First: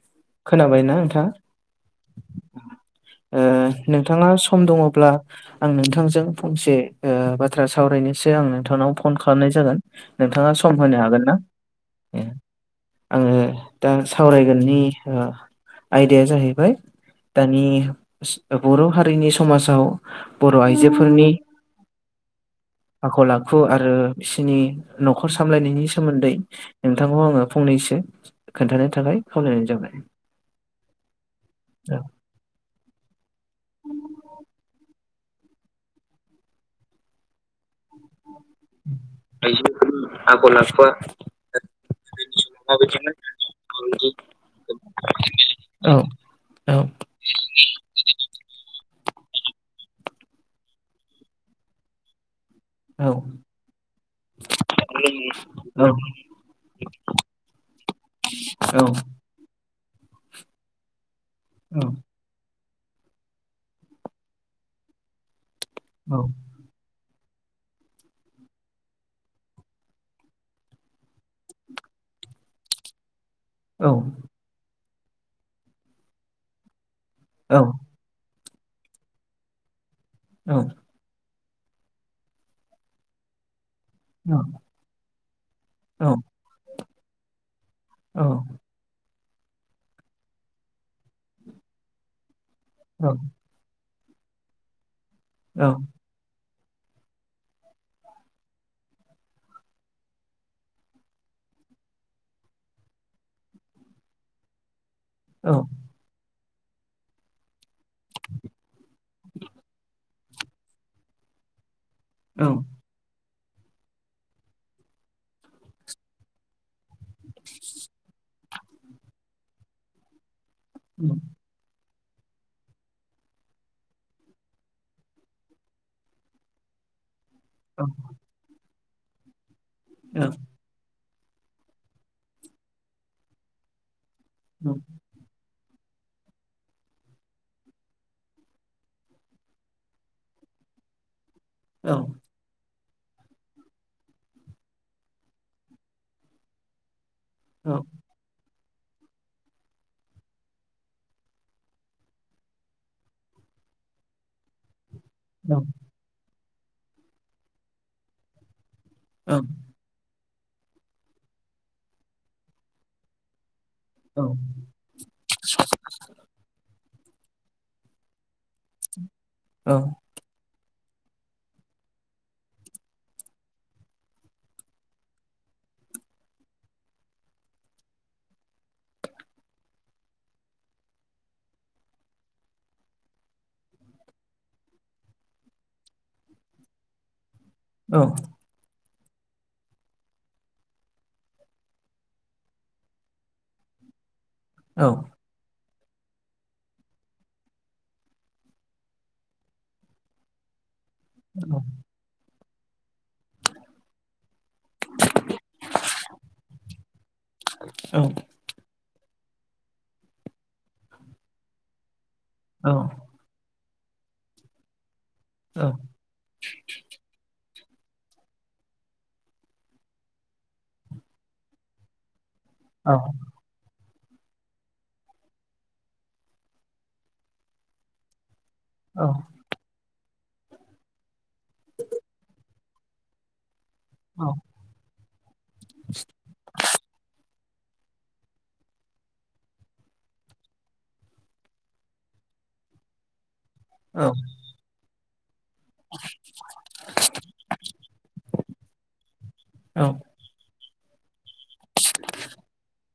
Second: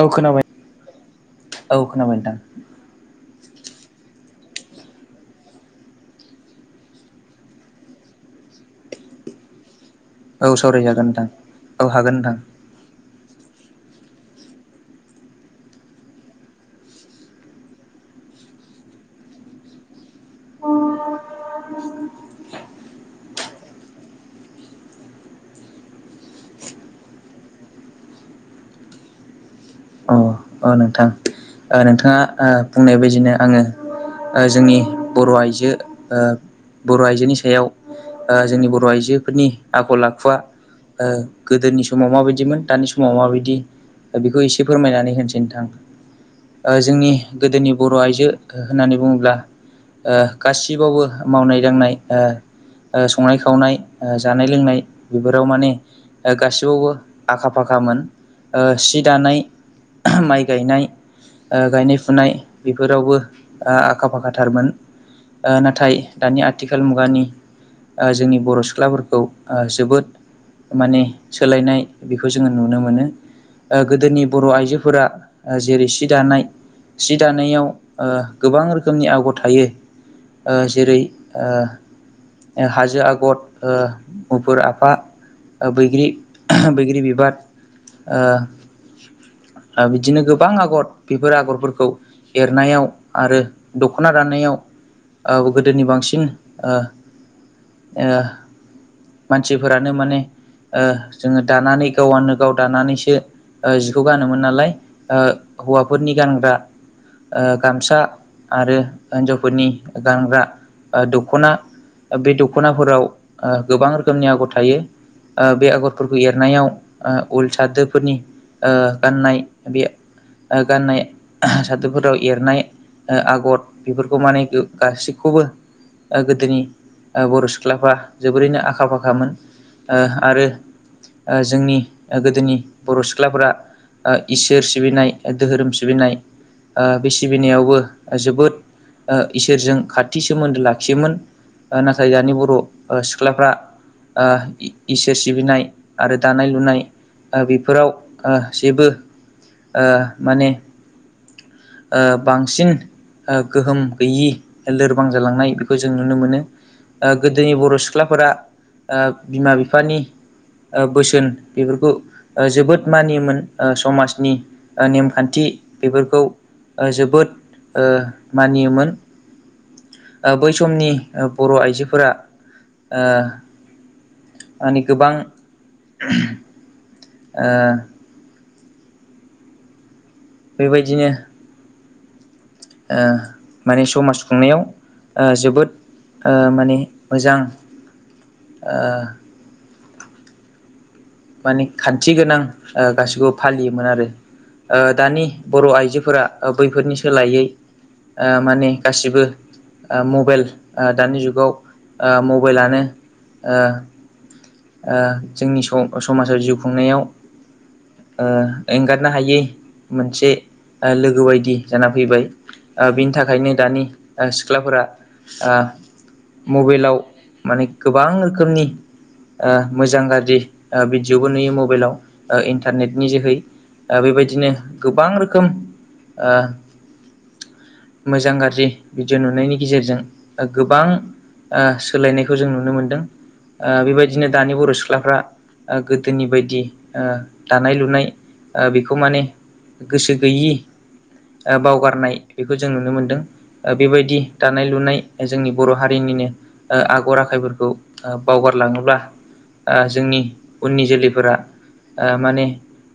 औ खोनाबाय खोनाबायना नोंथां औ खोनाबाय नोंथां। ओ नोंथाङा सम दङब्ला आं नोंथांजों फंसे ओ बाथ्रा सावरायनोसो आं नोंथांनाव फन खालामनाय जागोन। नोंथाङा औ सम होनो सावरायजागोन हागोन नोंथां ना औ हागोन ए नोंथां आङो दा सावरायगोननि ओ आयदाया जाहैबाय दानि बर' हारिनि समाजाव बर' आइजोफोरनि [unintelligible] आखल आखु आरो बिसिनि न'खर सामलायनायनि सोमोन्दै नोंथांखौ आङो फंनैसो खोन्थानो थाखाय खावलायनाय जाबाय। औ औ नोंथां नोंथाङा बुंनाय बायदिनो आङो जोंनि बर' आइजो बर' आइजोनि सायाव जोंनि बर' आइजोफोरनि आइजोफोरनि आखल आखुआ आखल आखुआ गोदोनि समाव गोदोनि माबायदिमोन दानि समाव माबायदिमोन माबायदि माबायदि बेखौ एसे फोरमायनानै होनोसैां औ ओ औ जोंनि गोदोनि बर' आइजो होननानै बुङोब्ला ओ गासिबावबो मावनाय दांनाय ओ औ ओ संनाय खावनाय ओ जानाय लोंनाय बेफोराव माने ओ गासिबावबो आखा फाखामोन ओ सि दानाय माइ गायनाय गायनाय फुनाय बेफोरावबो आखा फाखाथारमोन नाथाय दानि आथि आथिखाल मुगानि जोंनि बर' सिख्लाफोरखौ जोबोद माने सोलायनाय बेखौ जोङो नुनो मोनो गोदोनि बर' आइजोफोरा जेरै सि दानाय सि दानायाव गोबां रोखोमनि आगर थायो जेरै हाजो आगर उफुर आफा बैग्रि बैग्रि बिबार बिदिनो गोबां आगर बेफोर आगरफोरखौ एरनायाव आरो दख'ना दाननायाव गोदोनि बांसिन मानसिफोरानो माने जोङो दानानै गावआनो गाव दानानैसो जिखौ गानोमोन नालाय ओ हौवाफोरनि गानग्रा गामसा आरो हिन्जावफोरनि गानग्रा दख'ना बे दख'नाफोराव गोबां रोखोमनि आगर थायो बे आगरफोरखौ एरनायाव उल सादोफोरनि गाननाय बे गाननाय सादोबफोराव एरनाय आगर बेफोरखौ माने गासैखौबो गोदोनि बर' सुबुं सिख्लाफा जोबोरैनो आखा फाखामोन आरो जोंनि गोदोनि बर' सिख्लाफोरा ओ इसोर सिबिनाय दधहोरोम सिबिनाय बे सिबिनायावबो जोबोद इसोरजों खाथि सोमोन्दो लाखियोमोन नाथाय दानि बर' सिख्लाफ्रा इसोर सिबिनाय आरो दानाय लुनाय बेफोराव जेबो माने बांसिन गोहोम गैयि लोरबां जालांनाय बेखौ जों नुनो मोनो गोदोनि बर' सिख्लाफोरा औ बिमा बिफा बिफानि बोसोन बेफोरखौ जोबोद मानियोमोन समाज नि नेमखान्थि बेफोरखौ जोबोद मानियोमोन औ बै समनि बर' आइजोफोरा मानि गोबां बेबायदिनो माने समाज खुंनायाव जोबोद माने मोजां औ ओ माने खान्थि गोनां गासिखौबो फालियोमोन आरो औ दानि बर' आइजोफोरा बैफोरनि सोलायै माने गासिबो मबाइल दानि जुगाव औ मबाइलानो जोंनि समाजाव जिउ खुंनायाव एंगारनो हायै मोनसे लोगो बायदि जाना फैबाय बिनि थाखायनो दानि सिख्लाफोरा ओ मबाइलाव माने गोबां रोखोमनि ओ मोजां गाज्रि भिडिअबो नुयो मबाइलाव ओ इन्टारनेटनि जोहै बेबायदिनो गोबां रोखोम मोजां गाज्रि भिडिअ' नुनायनि गेजेरजों गोबां सोलायनायखौ जों नुनो मोनदों ओ बेबायदिनो दानि बर' सिख्लाफ्रा गोदोनि बायदि ओ दानाय लुनाय बेखौ माने गोसो गैयि बावगारनाय बेखौ जों नुनो मोनदों बेबायदि दानाय लुनाय जोंनि बर' हारिनिनो आगर आखायफोरखौ बावगारलाङोब्ला जोंनि उननि जोलैफोरा माने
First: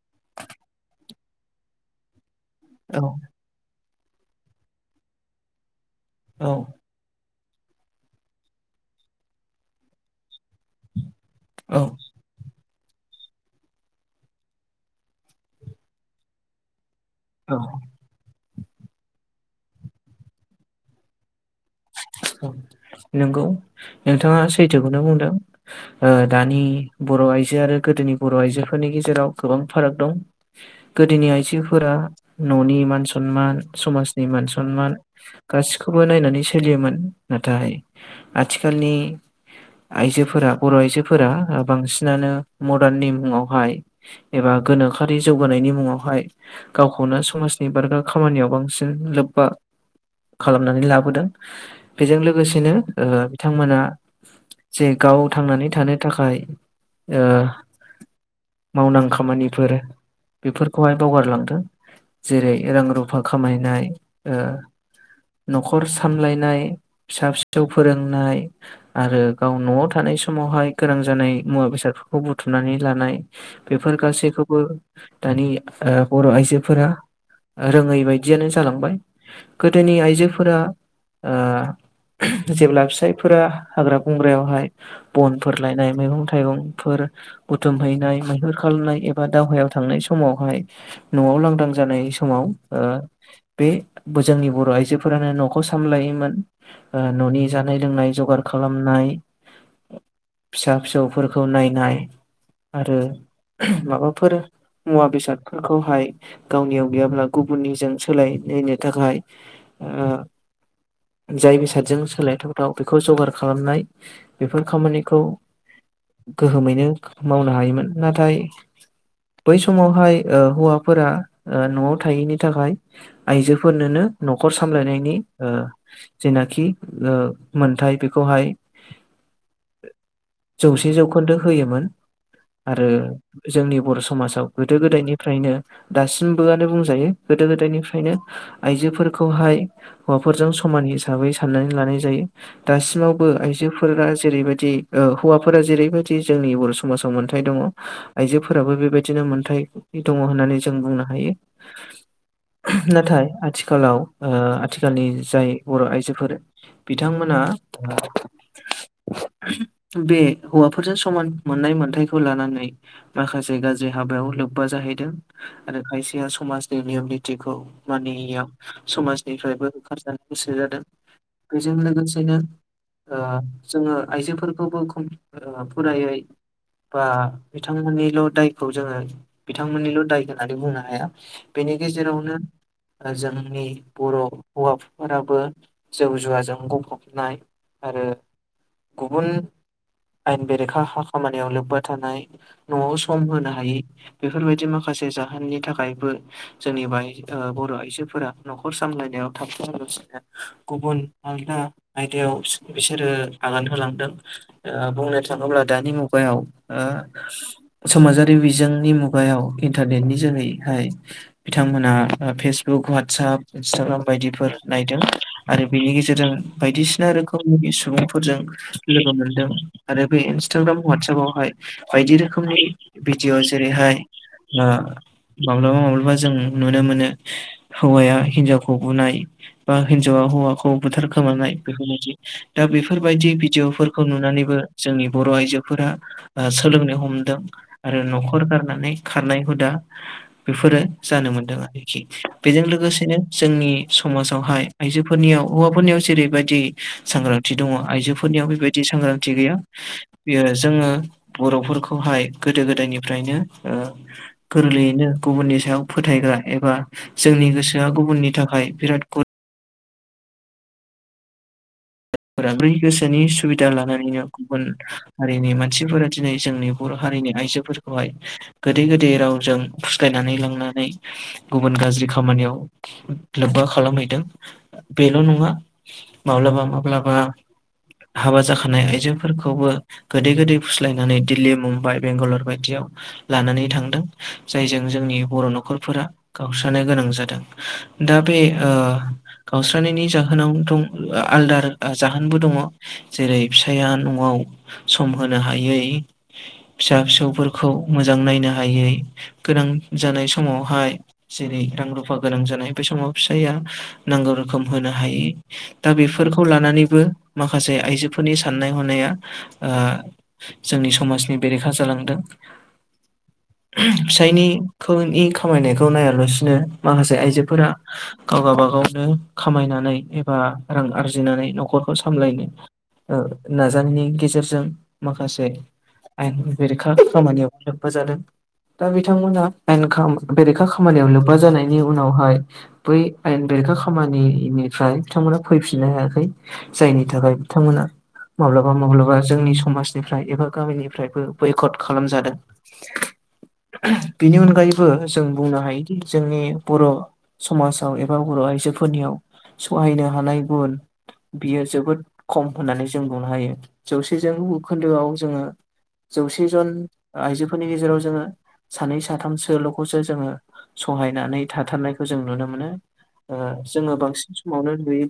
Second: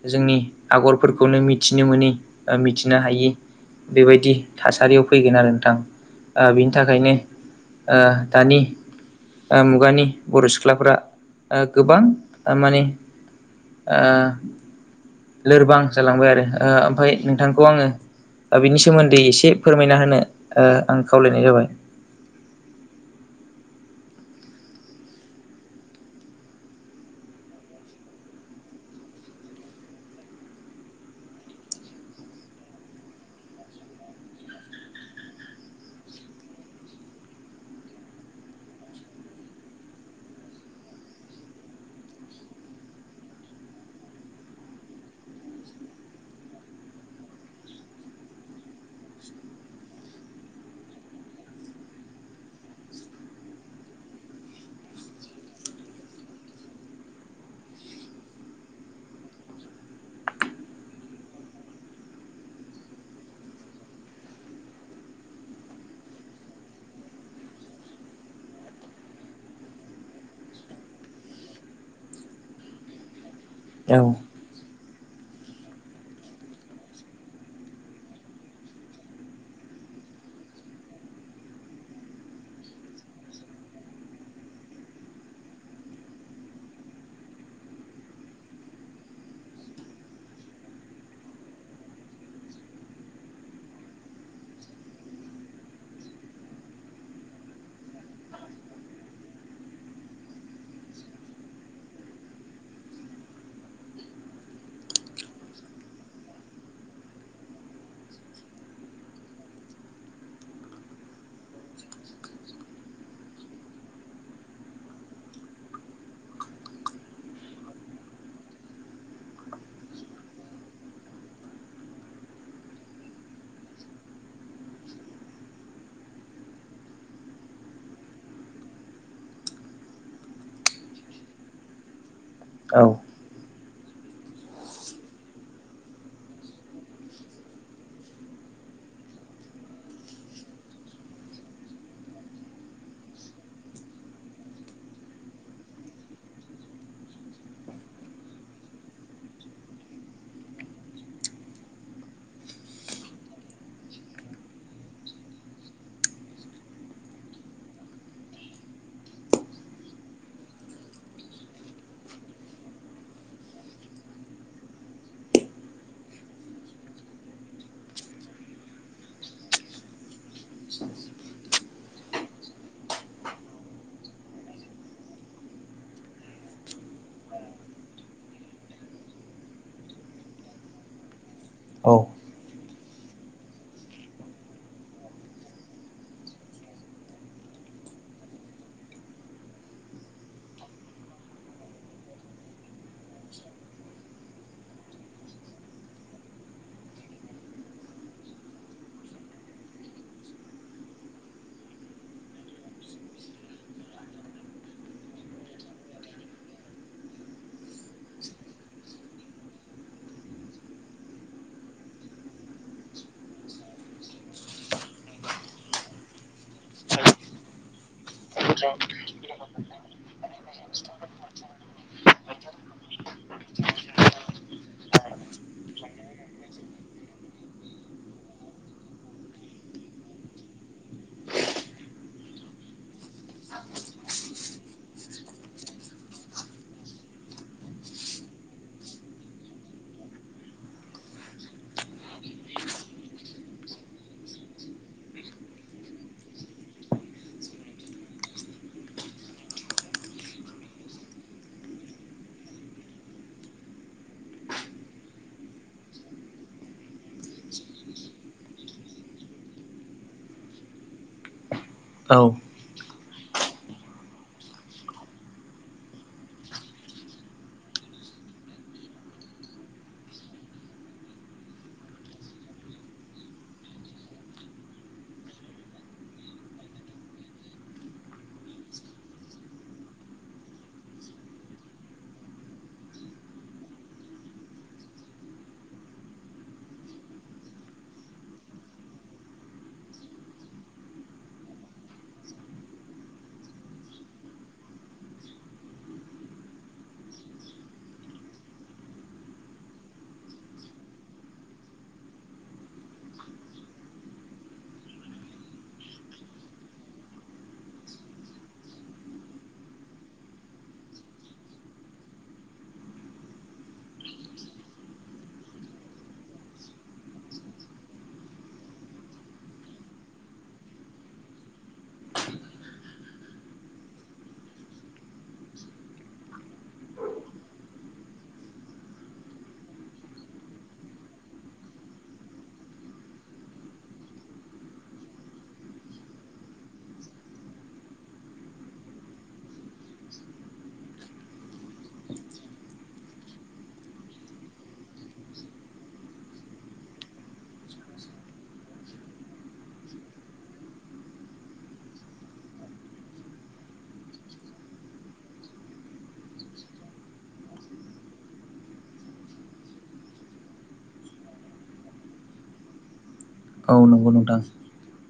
ओ जोंनि आगर फोरखौनो मिथिनो मोनो मिथिनो हायि बेबायदि थासारियाव फैगोन आरो नोंथां बिनि थाखायनो ओ दानि मुगानि बर' सिख्लाफ्रा गोबां माने ओ लोरबां जालांबाय आरो ओमफ्राय नोंथांखौ आङो बिनि सोमोन्दै एसे फोरमायना होनो आं खावलायनाय जाबाय नंगौ नोंथाङा सैथोखौनो बुंदों दानि बर' आइजो आरो गोदोनि बर' आइजोफोरनि गेजेराव गोबां फाराग दं गोदोनि आइजोफोरा न'नि मान सनमान समाजनि मान सनमान गासिखौबो नायनानै सोलियोमोन नाथाय आथिखालनि आइजोफोरा बर' आइजोफोरा बांसिनानो मदार्न नि मुङावहाय एबा गोनोखोरि जौगानायनि मुङावहाय गावखौनो समाजनि बारगा खामानियाव बांसिन लोब्बा खालामनानै लाबोदों बेजों लोगोसेनो बिथांमोना जे गाव थांनानै थानो थाखाय मावनां खामानिफोर बेफोरखौहाय बावगारलांदों जेरै रां रुफा खामायनाय न'खर सामलायनाय फिसा फिसौ फोरोंनाय आरो गाव न'आव थानाय समावहाय गोनां जानाय मुवा बेसादफोरखौ बुथुमनानै लानाय औ बेफोर गासैखौबो दानि बर' आइजोफोरा रोङै बायदियानो जालांबाय गोदोनि आइजोफोरा ओ जेब्ला फिसायफोरा हाग्रा बंग्रायावहाय बनफोर लायनाय मैगं थाइगंफोर बुथुम हैैनाय मैहुर खालामनाय एबा दावहायाव थांनाय समावहाय न'आव लांदां जानाय समाव ओ बे जोंनि बर' आइजोफोरानो न'खौ सामलायोमोन न'नि जानाय लोंनाय जगार खालामनाय फिसा फिसौफोरखौ नायनाय आरो माबाफोर मुवा बेसादफोरखौहाय गावनियाव गैयाब्ला गुबुननिजों सोलायलायनो थाखाय ओ जाय बेसादजों सोलायथावथाव बेखौ जगार खालामनाय बेफोर खामानिखौ गोहोमैनो मावनो हायोमोन नाथाय बै समावहाय हौवाफोरा न'आव थायैनि थाखाय आइजोफोरनोनो न'खर सामलायनायनि जेनाखि मोनथाय बेखौहाय जौसे जौखोन्दो होयोमोन औ आरो जोंनि बर' समाजाव गोदो गोदायनिफ्रायनो दासिमबोआनो बुंजायो गोदो गोदायनिफ्रायनो आइजोफोरखौहाय हौवाफोरजों समान हिसाबै साननानै लानाय जायो। दासिमावबो आइजोफोरा जेरैबायदि ओ हौवाफोरा जेरैबायदि जोंनि बर' समाजाव मोन्थाय दङ। आइजोफोराबो बेबायदिनो मोनथाय दङ होननानै जों बुंनो हायो। नाथाय आथिखालाव आथिखालनि जाय बर' आइजोफोर बिथांमोना बे हौवाफोरजों समान मोननाय मोनथायखौ लानानै माखासे गाज्रि हाबायाव लोब्बा जाहैदों। आरो खायसेया समाजनि नियम निथिखौ मानियैयाव समाज निफ्रायबो होखारजानो गोसो जादों बेजों लोगोसेनो ओ जोङो आइजोफोरखौबोम फुरायै बा बिथांमोननिल' दायखौ जोङो बिथांमोननिल' दाय होननानै बुंनो हाया। बेनि गेजेरावनो जोंनि बर' हौवाफोराबो जौ जुवाजों गफबनाय आरो गुबुन आयेन बेरेखा हा खामानियाव लोब्बा थानाय न'आव सम होनो हायै बेफोरबायदि माखासे जाहोननि थाखायबो जोंनि बाय बर' आइजोफोरा न'खर सामलायनायाव थाबथलासिनो गुबुन आलदा आयदायाव बिसोरो आगान होलांदों। ओ बुंनो थाङोब्ला दानि मुगायाव ओ समाजारि बिजोंनि मुगायाव इन्टारनेटनि जोहैहाय बिथांमोना फेसबुक वाटसाप इन्सटाग्राम बायदिफोर नायदों आरो बेनि गेजेरजों बायदिसिना रोखोमनि सुबुं फोरजों लोगो मोनदों आरो बे इन्सटाग्राम वाटसपावहाय बायदि रोखोमनि भिडिअ' जेरैहाय माब्लाबा माब्लाबा जों नुनो मोनो हौवाया हिन्जावखौ बुनाय बा हिन्जावा हौवाखौ बुथार खोमानाय बेफोरबायदि दा बेफोरबायदि भिडिअ'फोरखौ नुनानैबो जोंनि बर' आइजोफोरा सोलोंनो हमदों आरो न'खर गारनानै खारनाय हुदा बेफोरो जानो मोनदों आरोखि बेजों लोगोसेनो जोंनि समाजावहाय आइजोफोरनियाव हौवाफोरनियाव जेरैबायदि सांग्रांथि दङ आइजोफोरनियाव बेबायदि बिदि सांग्रांथि गैया बेयो जोङो बर'फोरखौहाय गोदो गोदायनिफ्रायनो गोरलैयैनो गुबुननि सायाव फोथायग्रा एबा जोंनि गोसोआ गुबुननि थाखाय बिराद औ साब्रै गोसोनि सुबिदा लानानैनो गुबुन हारिनि मानसिफोरा दिनै जोंनि बर' हारिनि आइजोफोरखौहाय गोदै गोदै रावजों फुस्लायनानै लांनानै गुबुन गाज्रि खामानियाव लोब्बा खालामहैदों। बेल नङा माब्ला माब्ला हाबा जाखानाय आइजोफोरखौबो गोदै गोदै फुस्लायनानै दिल्ली मुम्बाइ बेंगालर बायदियाव लानानै थांदों जायजों जोंनि बर' न'खरफोरा गावस्रानो गोनां जादों दा बे गावस्रानायनि जाहोनाव दं आलदा आरो जाहोनबो दङ जेरै फिसाया न'आव सम होनो हायै फिसा फिसौफोरखौ मोजां नायनो हायै गोनां जानाय समावहाय जेरै रां रुफा गोनां जानाय बे समाव फिसाया नांगौ रोखोम होनो हायो दा बेफोरखौ लानानैबो माखासे आइजोफोरनि साननाय हनाया जोंनि समाजनि बेरेखा जालांदों फिसायनिखौ इ खामायनायखौ नायालासिनो माखासे आइजोफोरा गाव गाबागावनो खामायनानै एबा रां आरजिनानै न'खरखौ सामलायनो नाजानायनि गेजेरजों माखासे आयेननि बेरेखा खामानियावबो लोब्बा जादों दा बिथांमोना आयेन बेरेखा खामानियाव लोब्बा जानायनि उनावहाय बै आयेन बेरेखा खामानिनिफ्राय बिथांमोना फैफिन खिनो हायाखै जायनि थाखाय बिथांमोना माब्लाबा माब्लाबा जोंनि समाजनिफ्राय एबा गामिनिफ्रायबो बयखद खालामजादों। बेनि अनगायैबो जों बुंनो हायोदि जोंनि बर' समाजाव एबा बर' आइजोफोरनियाव सहायनो हानाय गुन बियो जोबोद खम होननानै जों बुंुनो हायो जौसेजों बौखोन्दोआव जोङो जौसे जन आइजोफोरनि गेजेराव जोङो सानै साथामसोल'खौसो जोङो सहायनानै थाथारनायखौ जों नुनो मोनो औ जोङो नंगौ नोंथां बांसिन समावनो बि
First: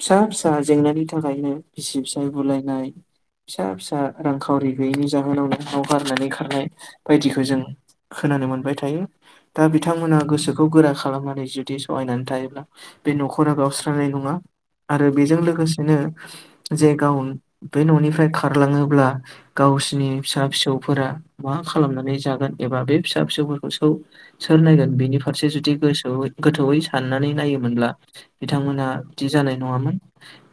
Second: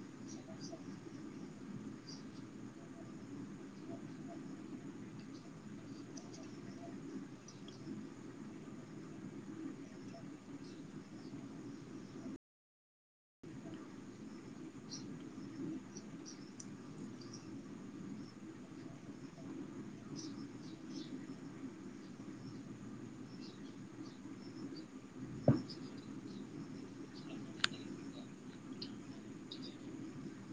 फिसा फिसा जेंनानि थाखायनो बिसि फिसाय बुलायनाय फिसा फिसा रांखावरि गैयिनि जाहोनावनो नाव गारनानै खारनाय बायदिखौ जों खोनानो मोनबाय थायो दा बिथांमोना गोसोखौ गोरा खालामनानै जुदि सहायनानै थायोब्ला बे न'खर खरा गावस्रनाय नङा आरो बेजों लोगोसेनो जे गाव बे न'निफ्राय खारलाङोब्ला गावसिनि फिसा फिसौफोरा मा खालामनानै जागोन एबा बे फिसा फिसौफोरखौसो सोर नायगोन बिनि फारसे जुदि गोसो गोथौयै साननानै नायोमोनब्ला बिथांमोना बिदि जानाय नङामोन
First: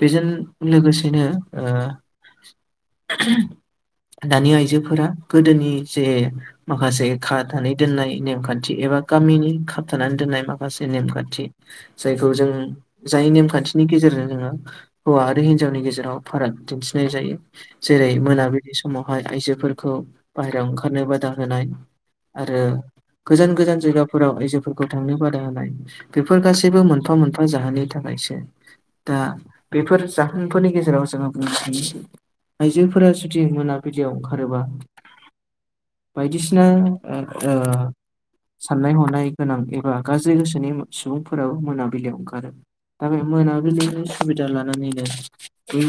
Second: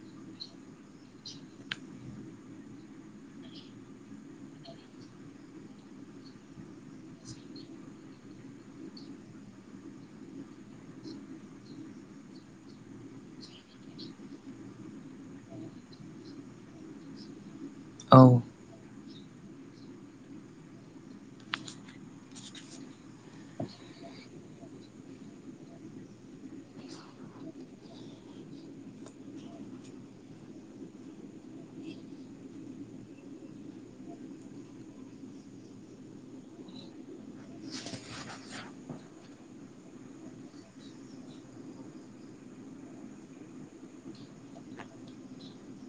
बेजों लोगोसेनो ओ [unintelligible] दानि आइजोफोरा गोदोनि जे माखासे खानानै दोननाय नेमखान्थि एबा गामिनि खाबथानानै दोननाय माखासे नेमखान्थि जायखौ जों जाय नेमखान्थिनि गेजेरजों जोङो हौवा आरो हिन्जावनि गेजेराव फाराग दिन्थिनाय जायो जेरै औ मोनाबिलि समावहाय आइजोफोरखौ बाहेरायाव ओंखारनो बादा होनाय आरो गोजान गोजान जायगाफोराव आइजोफोरखौ थांनो बादा होनाय बेफोर गासैबो मोन मोनफा मोनफा जाहोननि थाखायसो दा बेफोर जाहोनफोरनि गेजेराव जोङो बुंनो सानोसै आइजोफोरा जुदि मोनाबिलियाव ओंखारोबा बायदिसिना उम ओ साननाय हनाय गोनां एबा गाज्रि गोसोनि सुबुंफोराबो मोनाबिलियाव ओंखारो दा बे मोनाबिलिनि सुबिदा लानानैनो बै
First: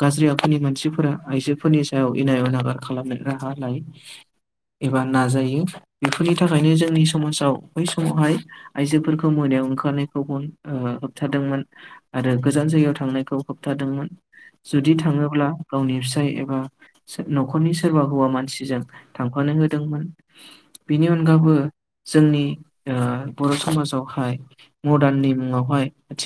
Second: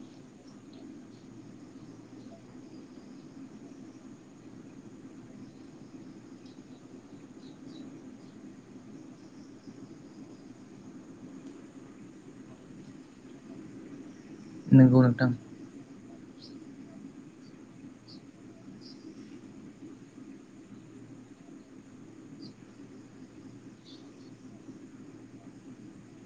गाज्रि आखुनि मानसिफोरा आइजोफोरनि सायाव इनाय अनागार खालामनाय राहा लायो एबा नाजायो बेफोरनि थाखायनो जोंनि समाजाव बै समावहाय आइजोफोरखौ मोनायाव ओंखारनायखौ बन ओ होबथादोंमोन आरो गोजान जायगायाव थांनायखौ होबथादोंमोन जुदि नंगौ नोंथां थाङोब्ला गावनि फिसाय एबा न'खरनि सोरबा हौवा मानसिजों थांफानो होदोंमोन बिनि अनगाबो जोंनि ओ बर' समाजावहाय मदार्ननि मुङावहाय थिग